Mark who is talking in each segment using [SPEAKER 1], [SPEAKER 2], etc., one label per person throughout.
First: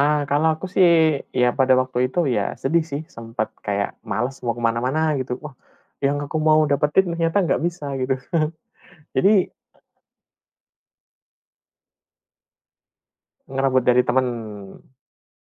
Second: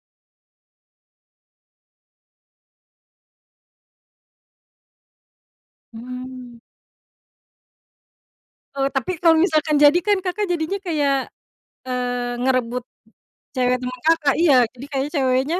[SPEAKER 1] Ah, kalau aku sih ya, pada waktu itu ya sedih sih, sempat kayak males mau ke mana-mana, gitu. Wah, yang aku
[SPEAKER 2] Mmm.
[SPEAKER 1] mau dapetin ternyata nggak bisa, gitu.
[SPEAKER 2] Eee, tapi
[SPEAKER 1] Jadi
[SPEAKER 2] kalau misalkan jadi kan, Kakak jadinya kayak, eee, ngerebut cewek
[SPEAKER 1] Ngerebut
[SPEAKER 2] teman
[SPEAKER 1] dari teman.
[SPEAKER 2] Kakak. Iya, jadi kayaknya ceweknya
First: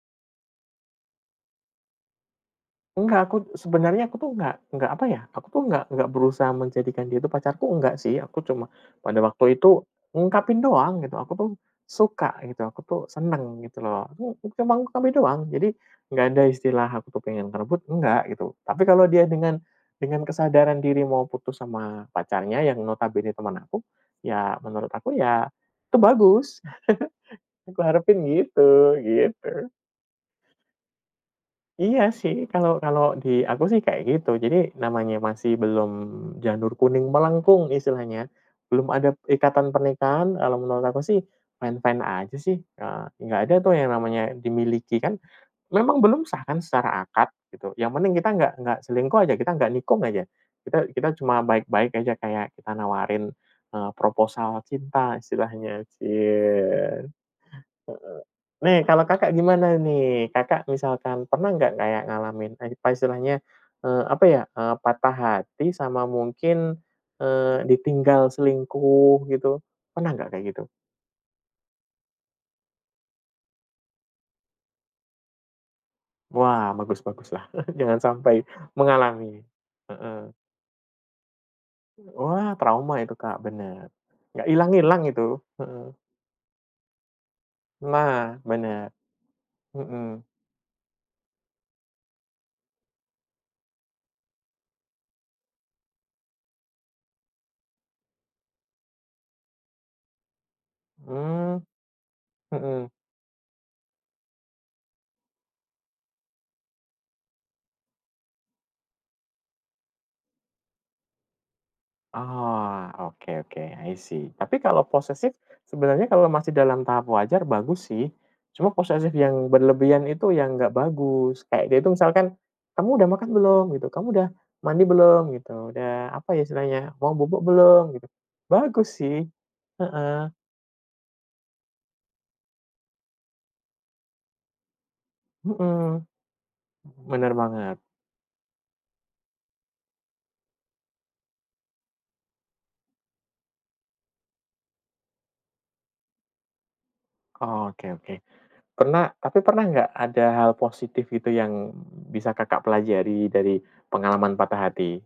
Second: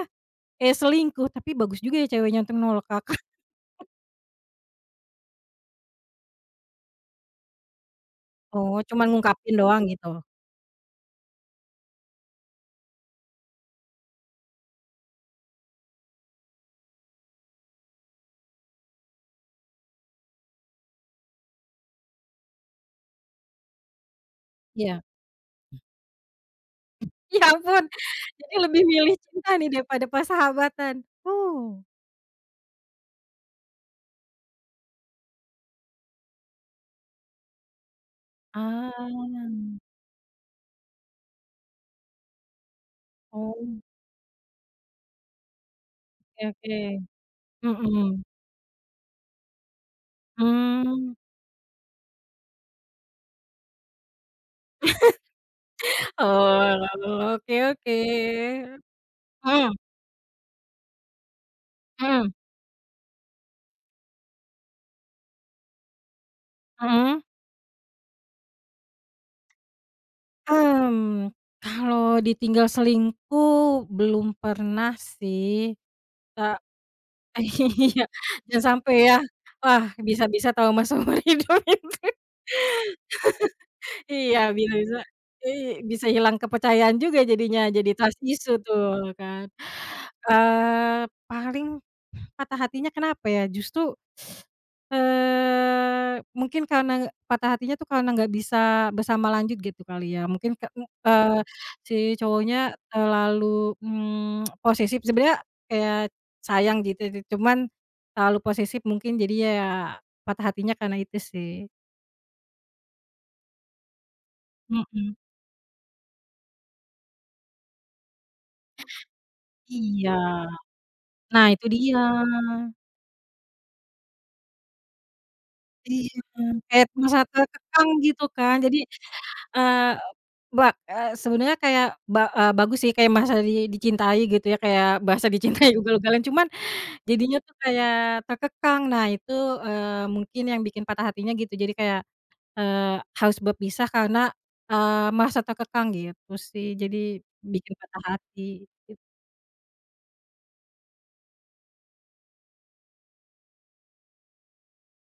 [SPEAKER 2] kayak selingkuh, tapi bagus juga ya ceweknya untuk menolak Kakak.
[SPEAKER 1] Enggak, aku sebenarnya aku tuh enggak enggak, apa ya, aku tuh enggak enggak berusaha menjadikan dia itu pacarku, enggak sih. Aku cuma
[SPEAKER 2] Oh, cuman
[SPEAKER 1] pada
[SPEAKER 2] ngungkapin
[SPEAKER 1] waktu itu
[SPEAKER 2] doang, gitu.
[SPEAKER 1] ungkapin doang gitu, aku tuh suka, gitu, aku tuh senang, gitu loh, aku cuma ngungkapin doang. Jadi, nggak ada istilah aku tuh pengen merebut, enggak, gitu. Tapi kalau dia dengan dengan kesadaran diri mau putus sama pacarnya yang notabene teman aku, ya menurut
[SPEAKER 2] Iya.
[SPEAKER 1] aku ya, itu bagus.
[SPEAKER 2] Ya
[SPEAKER 1] Aku
[SPEAKER 2] ampun,
[SPEAKER 1] harepin
[SPEAKER 2] jadi lebih
[SPEAKER 1] gitu,
[SPEAKER 2] milih cinta nih
[SPEAKER 1] gitu.
[SPEAKER 2] daripada persahabatan. Huh.
[SPEAKER 1] Iya sih, kalau kalau di aku sih kayak gitu. Jadi, namanya masih belum janur kuning melengkung, istilahnya,
[SPEAKER 2] Ah.
[SPEAKER 1] belum ada ikatan pernikahan, kalau menurut aku sih fine-fine aja sih, heeh. Nggak ada tuh
[SPEAKER 2] Oh.
[SPEAKER 1] yang namanya dimiliki. Kan memang belum sah
[SPEAKER 2] Oke
[SPEAKER 1] kan secara
[SPEAKER 2] oke.
[SPEAKER 1] akad gitu, yang penting
[SPEAKER 2] Mhm.
[SPEAKER 1] kita nggak nggak selingkuh aja, kita nggak nikung aja, kita kita
[SPEAKER 2] Mmm.
[SPEAKER 1] cuma baik-baik aja kayak kita nawarin, eee, proposal cinta istilahnya,
[SPEAKER 2] Oh,
[SPEAKER 1] cie. Heeh. Nih,
[SPEAKER 2] oke-oke.
[SPEAKER 1] kalau Kakak
[SPEAKER 2] Hmm.
[SPEAKER 1] gimana nih? Kakak misalkan pernah nggak kayak
[SPEAKER 2] Mhm.
[SPEAKER 1] ngalamin, apa istilahnya, apa ya, eee, patah hati sama mungkin,
[SPEAKER 2] Mhm.
[SPEAKER 1] eee, ditinggal selingkuh gitu, pernah nggak kayak gitu?
[SPEAKER 2] Mmm, kalau ditinggal selingkuh belum pernah sih, Kak.
[SPEAKER 1] Wah, bagus
[SPEAKER 2] E
[SPEAKER 1] baguslah jangan
[SPEAKER 2] Iya,
[SPEAKER 1] sampai
[SPEAKER 2] jangan sampai ,ya.
[SPEAKER 1] mengalami.
[SPEAKER 2] Wah,
[SPEAKER 1] Heeh.
[SPEAKER 2] bisa-bisa trauma seumur hidup itu.
[SPEAKER 1] Wah, trauma itu, Kak. Bener,
[SPEAKER 2] Iya,
[SPEAKER 1] nggak
[SPEAKER 2] bisa-bisa
[SPEAKER 1] hilang-hilang itu.
[SPEAKER 2] i
[SPEAKER 1] Heeh.
[SPEAKER 2] bisa hilang kepercayaan juga jadinya. Jadi trust
[SPEAKER 1] Nah,
[SPEAKER 2] issue
[SPEAKER 1] bener.
[SPEAKER 2] tuh, kan.
[SPEAKER 1] Heeh.
[SPEAKER 2] Eee, paling patah hatinya kenapa ya, justru, eee, mungkin karena, e patah hatinya tuh karena enggak bisa bersama lanjut, gitu, kali ya. Mungkin ke eee,
[SPEAKER 1] Mmm.
[SPEAKER 2] si cowoknya
[SPEAKER 1] Heeh.
[SPEAKER 2] terlalu, mmm, posesif sebenarnya, kayak sayang, gitu, cuman terlalu posesif, mungkin jadinya ya patah hatinya karena itu sih.
[SPEAKER 1] Oh, oke oke. I See, tapi kalau
[SPEAKER 2] Mhm.
[SPEAKER 1] posesif sebenarnya kalau masih dalam tahap wajar, bagus sih. Cuma posesif yang berlebihan
[SPEAKER 2] Iya.
[SPEAKER 1] itu yang nggak bagus.
[SPEAKER 2] Nah,
[SPEAKER 1] Kayak
[SPEAKER 2] itu
[SPEAKER 1] dia itu
[SPEAKER 2] dia.
[SPEAKER 1] misalkan, "Kamu udah makan belum?", gitu. "Kamu udah mandi belum?", gitu,
[SPEAKER 2] Iya,
[SPEAKER 1] udah, apa ya,
[SPEAKER 2] kayak
[SPEAKER 1] istilahnya, "Mau
[SPEAKER 2] merasa
[SPEAKER 1] bobo
[SPEAKER 2] terkekang,
[SPEAKER 1] belum?", gitu.
[SPEAKER 2] gitu kan, jadi,
[SPEAKER 1] bagus sih.
[SPEAKER 2] eee,
[SPEAKER 1] Heeh.
[SPEAKER 2] ba eee, sebenarnya kayak ba eee, bagus sih kayak merasa di dicintai gitu ya, kayak merasa dicintai
[SPEAKER 1] Heeh.
[SPEAKER 2] ugal-ugalan. Cuman
[SPEAKER 1] Bener
[SPEAKER 2] jadinya tuh
[SPEAKER 1] banget.
[SPEAKER 2] kayak terkekang. Nah, itu, eee, mungkin yang bikin patah hatinya gitu jadi kayak, eee, harus berpisah karena, eee, merasa terkekang gitu sih, jadi bikin
[SPEAKER 1] Oke
[SPEAKER 2] patah
[SPEAKER 1] oke.
[SPEAKER 2] hati, git
[SPEAKER 1] Pernah tapi pernah nggak ada hal positif itu yang, mhm, bisa Kakak pelajari dari pengalaman patah hati?